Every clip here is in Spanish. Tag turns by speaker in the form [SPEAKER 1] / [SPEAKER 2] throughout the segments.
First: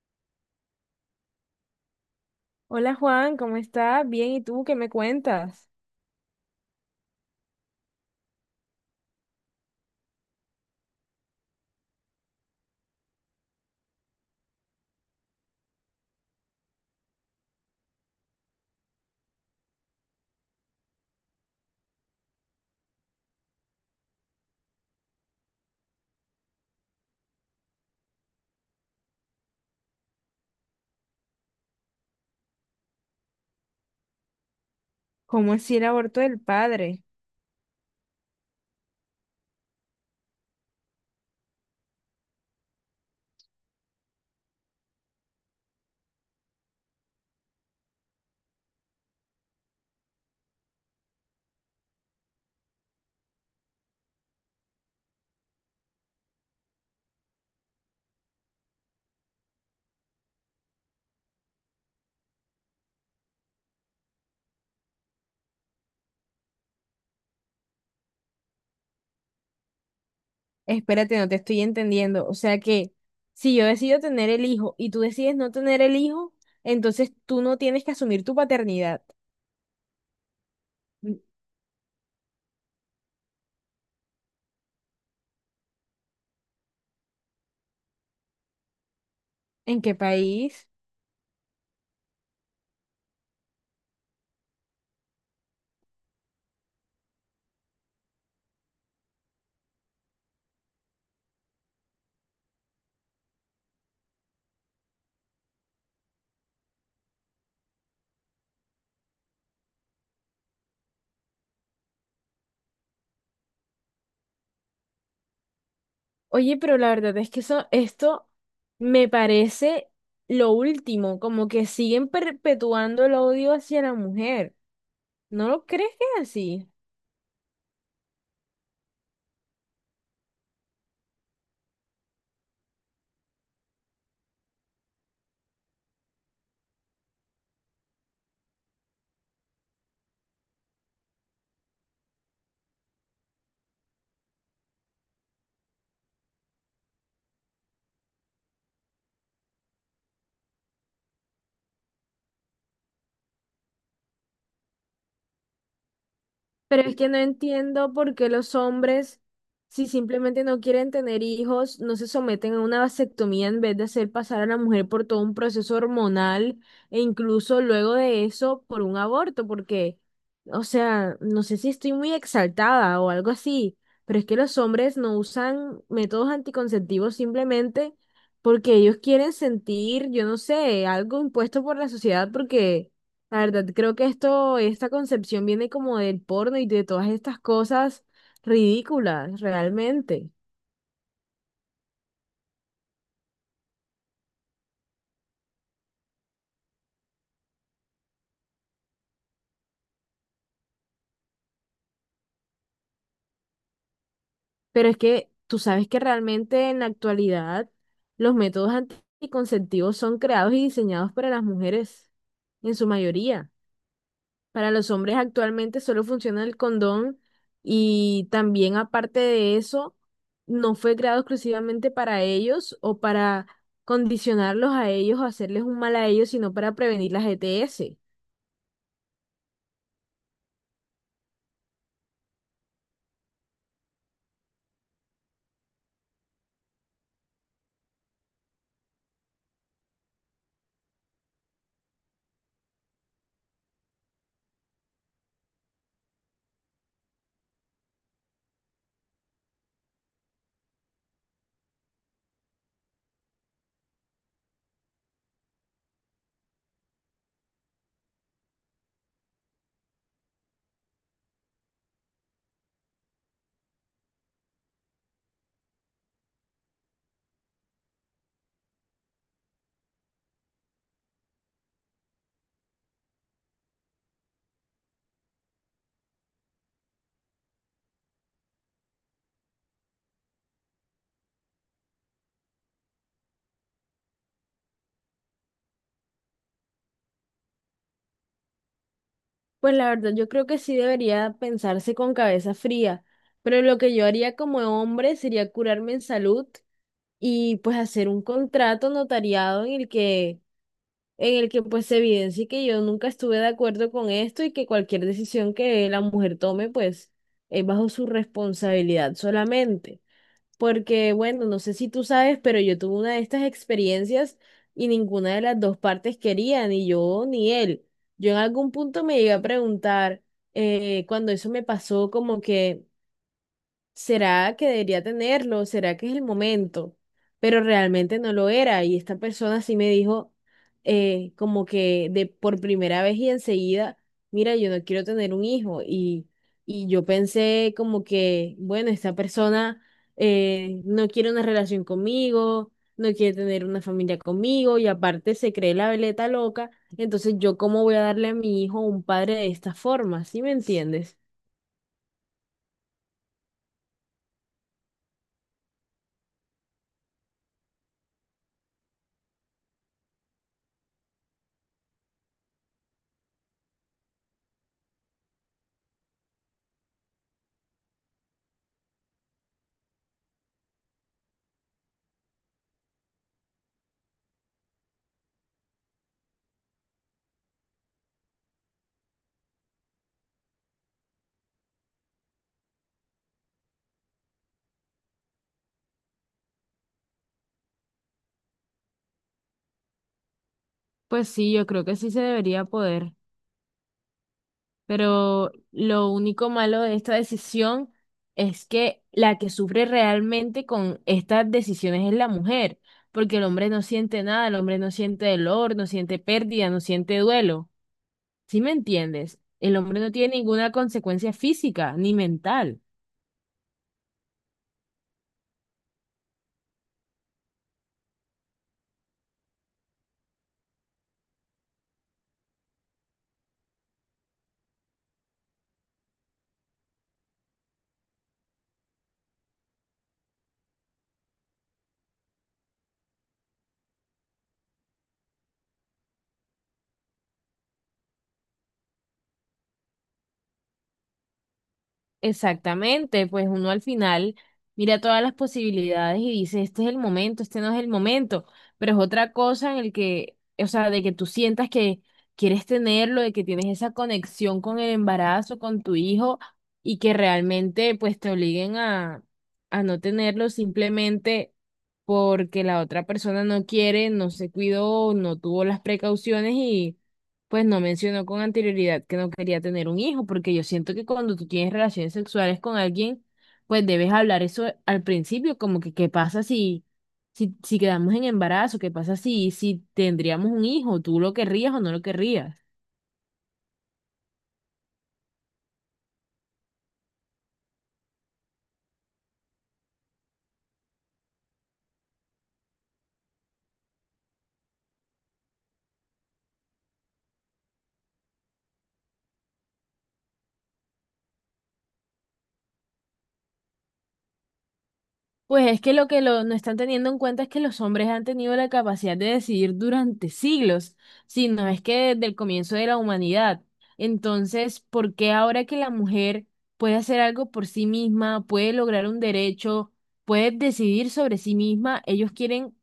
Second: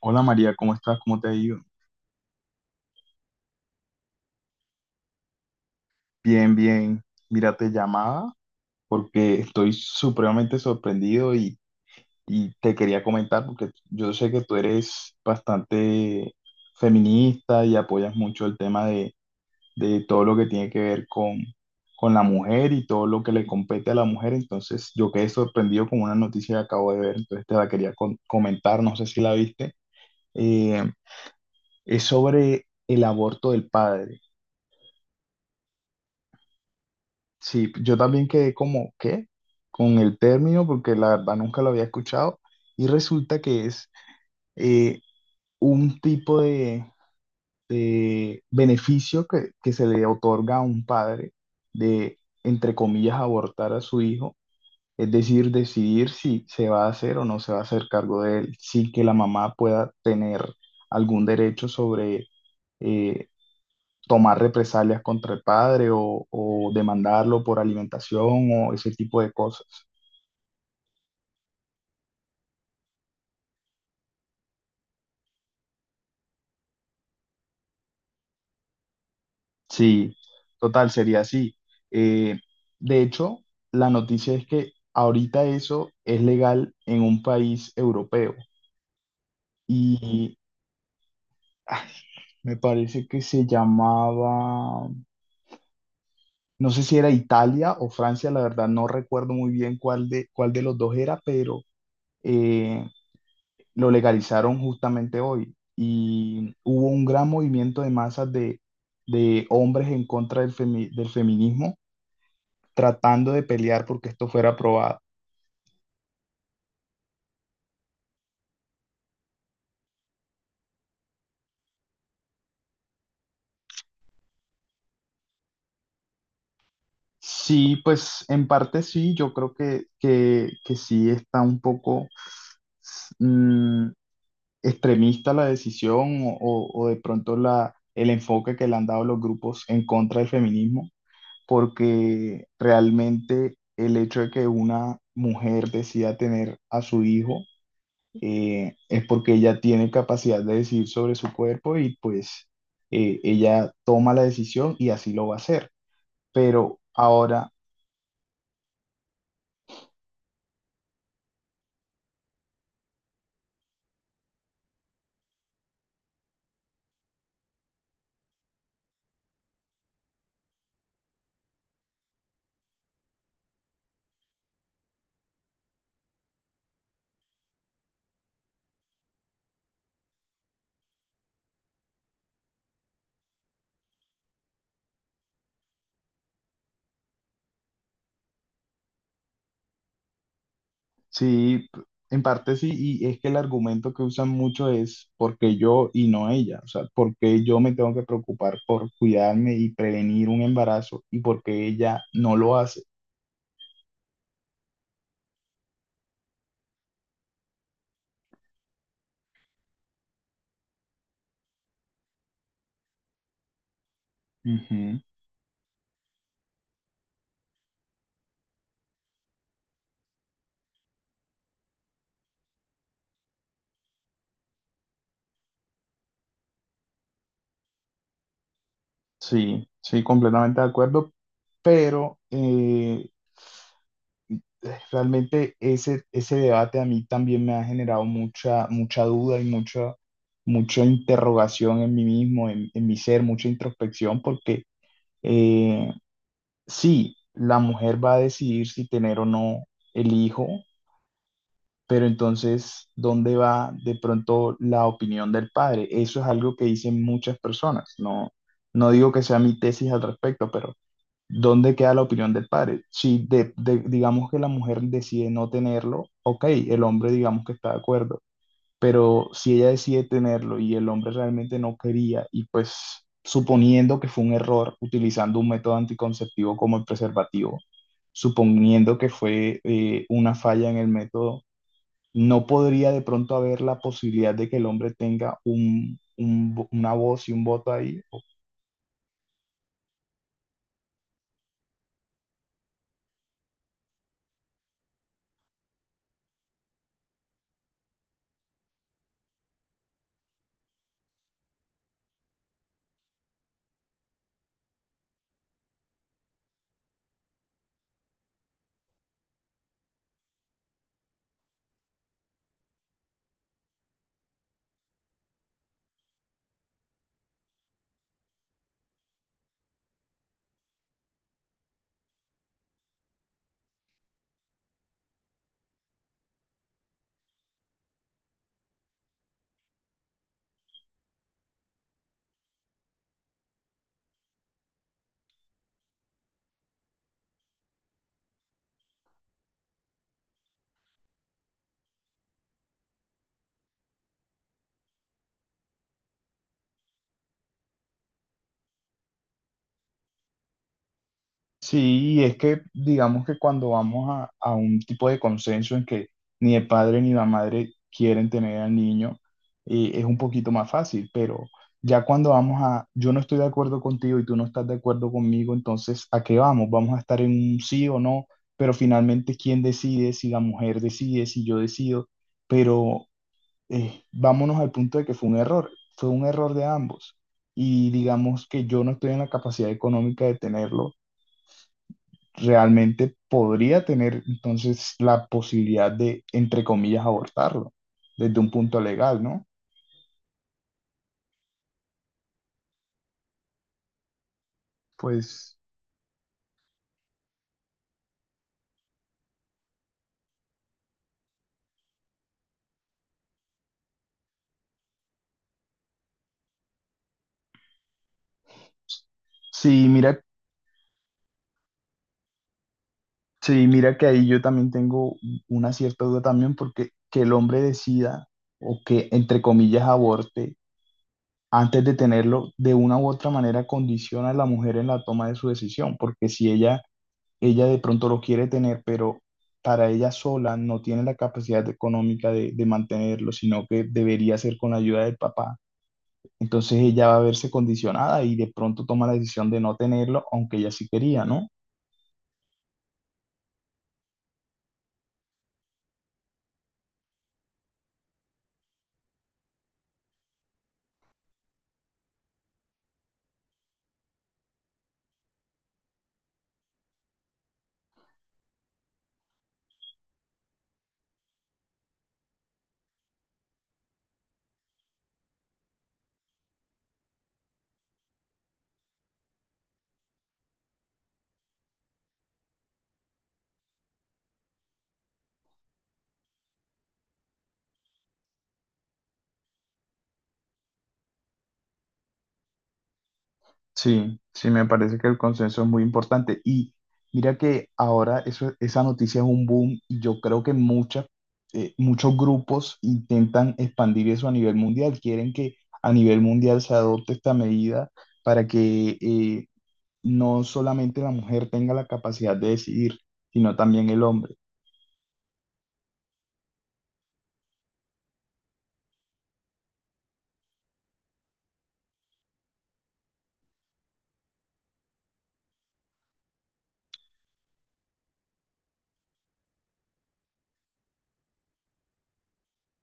[SPEAKER 1] Hola María, ¿cómo estás? ¿Cómo te ha ido?
[SPEAKER 2] Hola Juan, ¿cómo estás? Bien, ¿y tú qué me cuentas?
[SPEAKER 1] Bien, bien. Mira, te llamaba porque estoy supremamente sorprendido y te quería comentar porque yo sé que tú eres bastante feminista y apoyas mucho el tema de todo lo que tiene que ver con la mujer y todo lo que le compete a la mujer. Entonces, yo quedé sorprendido con una noticia que acabo de ver, entonces te la quería comentar, no sé si la viste. Eh, es sobre el aborto del padre.
[SPEAKER 2] ¿Cómo así el aborto del padre?
[SPEAKER 1] Sí, yo también quedé como, ¿qué? Con el término, porque la verdad nunca lo había escuchado. Y resulta que es eh, un tipo de beneficio que se le otorga a un padre de, entre comillas, abortar a su hijo. Es decir, decidir si se va a hacer o no se va a hacer cargo de él, sin que la mamá pueda tener algún derecho sobre eh, tomar represalias contra el padre o demandarlo por alimentación o ese tipo de cosas.
[SPEAKER 2] Espérate, no te estoy entendiendo. O sea que si yo decido tener el hijo y tú decides no tener el hijo, entonces tú no tienes que asumir tu paternidad.
[SPEAKER 1] Sí, total,
[SPEAKER 2] Mm.
[SPEAKER 1] sería así. Eh, de hecho, la noticia es que ahorita eso es legal en un país europeo
[SPEAKER 2] ¿En qué
[SPEAKER 1] y
[SPEAKER 2] país?
[SPEAKER 1] ay, me parece que se llamaba, no sé si era Italia o Francia, la verdad no recuerdo muy bien cuál de los dos era, pero eh, lo legalizaron justamente hoy y hubo un gran movimiento de masas de hombres en contra del, del feminismo tratando de pelear porque esto fuera aprobado.
[SPEAKER 2] Oye, pero la verdad es que eso, esto me parece lo último, como que siguen perpetuando el odio hacia la mujer. ¿No lo crees que es así?
[SPEAKER 1] Sí, pues en parte sí, yo creo que sí está un poco mm, extremista la decisión o de pronto el enfoque que le han dado los grupos en contra del feminismo, porque realmente el hecho de que una mujer decida tener a su hijo es porque ella tiene capacidad de decidir sobre su cuerpo y pues ella toma la decisión y así lo va a hacer. Pero
[SPEAKER 2] Pero es que no
[SPEAKER 1] ahora,
[SPEAKER 2] entiendo por qué los hombres, si simplemente no quieren tener hijos, no se someten a una vasectomía en vez de hacer pasar a la mujer por todo un proceso hormonal e incluso luego de eso por un aborto, porque, o sea, no sé si estoy muy exaltada o algo así, pero es que los hombres no usan métodos anticonceptivos simplemente porque ellos quieren sentir, yo no sé, algo impuesto por la sociedad porque... La verdad, creo que esto, esta concepción viene como del porno y de todas estas cosas ridículas, realmente.
[SPEAKER 1] sí, en parte sí, y es que el argumento que usan mucho es porque yo y no ella, o sea, porque yo me tengo que preocupar por cuidarme y prevenir un embarazo y porque ella no lo hace.
[SPEAKER 2] Pero es que tú sabes que realmente en la actualidad los métodos anticonceptivos son creados y diseñados para las mujeres, en su mayoría. Para los
[SPEAKER 1] Ujú.
[SPEAKER 2] hombres actualmente solo funciona el condón y también aparte de eso, no fue creado exclusivamente para ellos o para condicionarlos a ellos o hacerles un mal a ellos, sino para prevenir las ETS.
[SPEAKER 1] Sí, sí, completamente de acuerdo, pero realmente ese debate a mí también me ha generado mucha, mucha duda y mucha, mucha interrogación en mí mismo, en mi ser, mucha introspección, porque eh, sí, la mujer va a decidir si tener o no el hijo, pero entonces, ¿dónde va de pronto la opinión del padre? Eso es algo que dicen muchas personas, no, no digo que sea mi tesis al respecto, pero... ¿Dónde queda la opinión del padre? Si digamos que la mujer decide no tenerlo, ok, el hombre digamos que está de acuerdo, pero si ella decide tenerlo y el hombre realmente no quería y pues suponiendo que fue un error utilizando un método anticonceptivo como el preservativo, suponiendo que fue una falla en el método, no podría de pronto haber la posibilidad de que el hombre tenga un una voz y un voto ahí.
[SPEAKER 2] Pues la verdad, yo creo que sí debería pensarse con cabeza fría, pero lo que yo haría como hombre sería curarme en salud y pues hacer un contrato notariado en el que pues se evidencie que yo nunca estuve de acuerdo con esto y que cualquier decisión que la mujer tome pues es bajo su responsabilidad solamente. Porque, bueno, no sé si tú sabes, pero yo tuve una de estas experiencias y ninguna de las dos partes quería, ni yo ni él. Yo en algún punto me llegué a preguntar, cuando eso me pasó, como que, ¿será que debería tenerlo? ¿Será que es el momento? Pero realmente no lo era. Y esta persona sí me dijo, como que de por primera vez y enseguida, mira, yo no quiero tener un hijo. Y yo pensé como que, bueno, esta persona no quiere una relación conmigo, no quiere tener una familia conmigo y aparte se cree la veleta loca. Entonces yo cómo voy a darle a mi hijo un padre de esta forma, ¿sí me entiendes?
[SPEAKER 1] Sí, y es que digamos que cuando vamos a un tipo de consenso en que ni el padre ni la madre quieren tener al niño, es un poquito más fácil, pero ya cuando vamos a, yo no estoy de acuerdo contigo y tú no estás de acuerdo conmigo, entonces, ¿a qué vamos? ¿Vamos a estar en un sí o no? Pero finalmente, ¿quién decide? Si la mujer decide, si yo decido, pero vámonos al punto de que fue un error de ambos. Y digamos que yo no estoy en la capacidad económica de tenerlo realmente podría tener entonces la posibilidad de, entre comillas, abortarlo desde un punto legal, ¿no?
[SPEAKER 2] Pues sí, yo creo que sí se debería poder. Pero
[SPEAKER 1] Pues
[SPEAKER 2] lo único malo de esta decisión es que la que sufre realmente con estas decisiones es la mujer, porque el hombre no siente nada, el hombre no siente dolor, no siente pérdida, no siente duelo. ¿Sí me entiendes? El
[SPEAKER 1] sí,
[SPEAKER 2] hombre no
[SPEAKER 1] mira,
[SPEAKER 2] tiene ninguna consecuencia física ni mental.
[SPEAKER 1] sí, mira que ahí yo también tengo una cierta duda también porque que el hombre decida o que, entre comillas, aborte antes de tenerlo, de una u otra manera condiciona a la mujer en la toma de su decisión, porque si ella Ella de pronto lo quiere tener, pero para ella sola no tiene la capacidad económica de mantenerlo, sino que debería ser con la ayuda del papá. Entonces ella va a verse condicionada y de pronto toma la decisión de no tenerlo, aunque ella sí quería, ¿no?
[SPEAKER 2] Exactamente, pues uno al final mira todas las posibilidades y dice, este es el momento, este no es el momento, pero es otra cosa en el que, o sea, de que tú sientas que quieres tenerlo, de que tienes esa conexión con el embarazo, con tu hijo y que realmente pues te obliguen a no tenerlo simplemente porque la otra persona no quiere, no se cuidó, no tuvo las precauciones y pues no mencionó con anterioridad que no quería tener un hijo, porque yo siento que cuando tú tienes relaciones sexuales con alguien, pues debes hablar eso al principio, como que qué pasa si, si quedamos en embarazo, qué pasa si tendríamos un hijo, tú lo querrías o no lo querrías.
[SPEAKER 1] Sí, sí, me parece que el consenso es muy importante. Y mira que ahora eso, esa noticia es un boom y yo creo que muchas, muchos grupos intentan expandir eso a nivel mundial, quieren que a nivel mundial se adopte esta medida para que no solamente la mujer tenga la capacidad de decidir, sino también el hombre.
[SPEAKER 2] Pues es que no están teniendo en cuenta es que los hombres han tenido la capacidad de decidir durante siglos, si no es que desde el comienzo de la humanidad. Entonces, ¿por qué ahora que la mujer puede hacer algo por sí misma, puede lograr un derecho, puede decidir sobre sí misma, ellos quieren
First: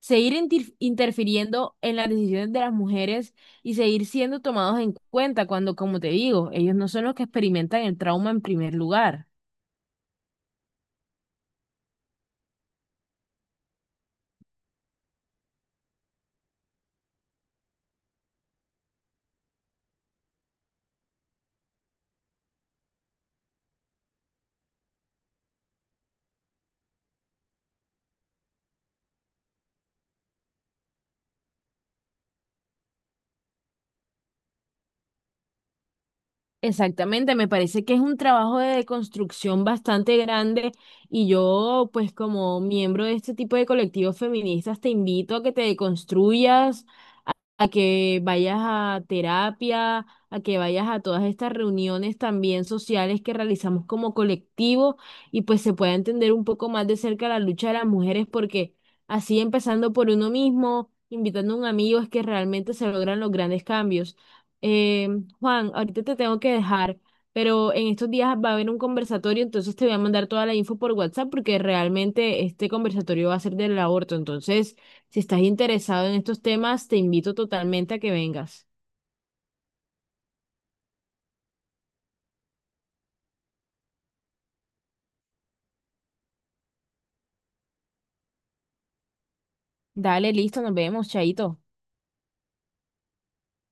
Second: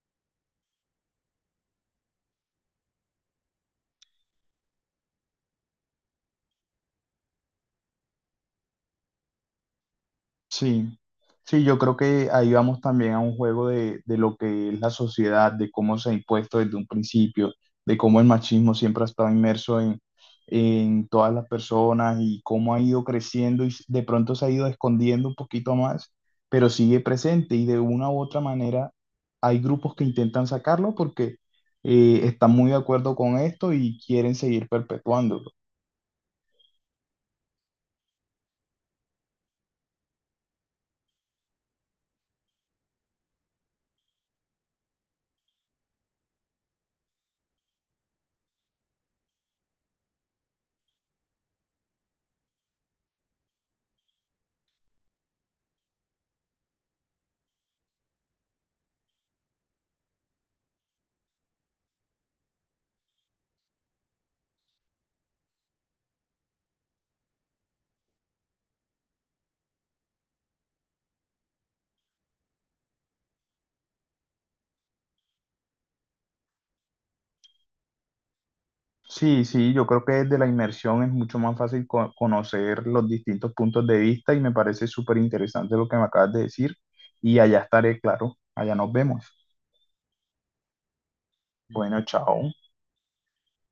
[SPEAKER 2] seguir interfiriendo en las decisiones de las mujeres y seguir siendo tomados en cuenta cuando, como te digo, ellos no son los que experimentan el trauma en primer lugar?
[SPEAKER 1] Sí, sí, yo creo que ahí vamos también a un juego de lo que es la sociedad, de cómo se ha impuesto desde un principio, de cómo el machismo siempre ha estado inmerso en todas las personas y cómo ha ido creciendo y de pronto se ha ido escondiendo un poquito más, pero sigue presente y de una u otra manera hay grupos que intentan sacarlo porque están muy de acuerdo con esto y quieren seguir perpetuando.
[SPEAKER 2] Exactamente, me parece que es un trabajo de construcción bastante grande y yo, pues como miembro de este tipo de colectivos feministas, te invito a que te deconstruyas, a que vayas a terapia, a que vayas a todas estas reuniones también sociales que realizamos como colectivo y pues se pueda entender un poco más de cerca la lucha de las mujeres porque así empezando por uno mismo, invitando a un amigo es que realmente se logran los grandes cambios. Eh, Juan, ahorita te tengo que dejar. Pero en estos días va a haber un conversatorio, entonces te voy a mandar toda la info por WhatsApp porque realmente este conversatorio va a ser del aborto. Entonces, si estás interesado en estos temas, te invito totalmente a que vengas.
[SPEAKER 1] Sí, sí, yo creo que desde la inmersión es mucho más fácil conocer los distintos puntos de vista y me parece súper interesante lo que me acabas de decir y allá estaré, claro, allá nos vemos.
[SPEAKER 2] Dale, listo, nos vemos, chaito.
[SPEAKER 1] Bueno, chao.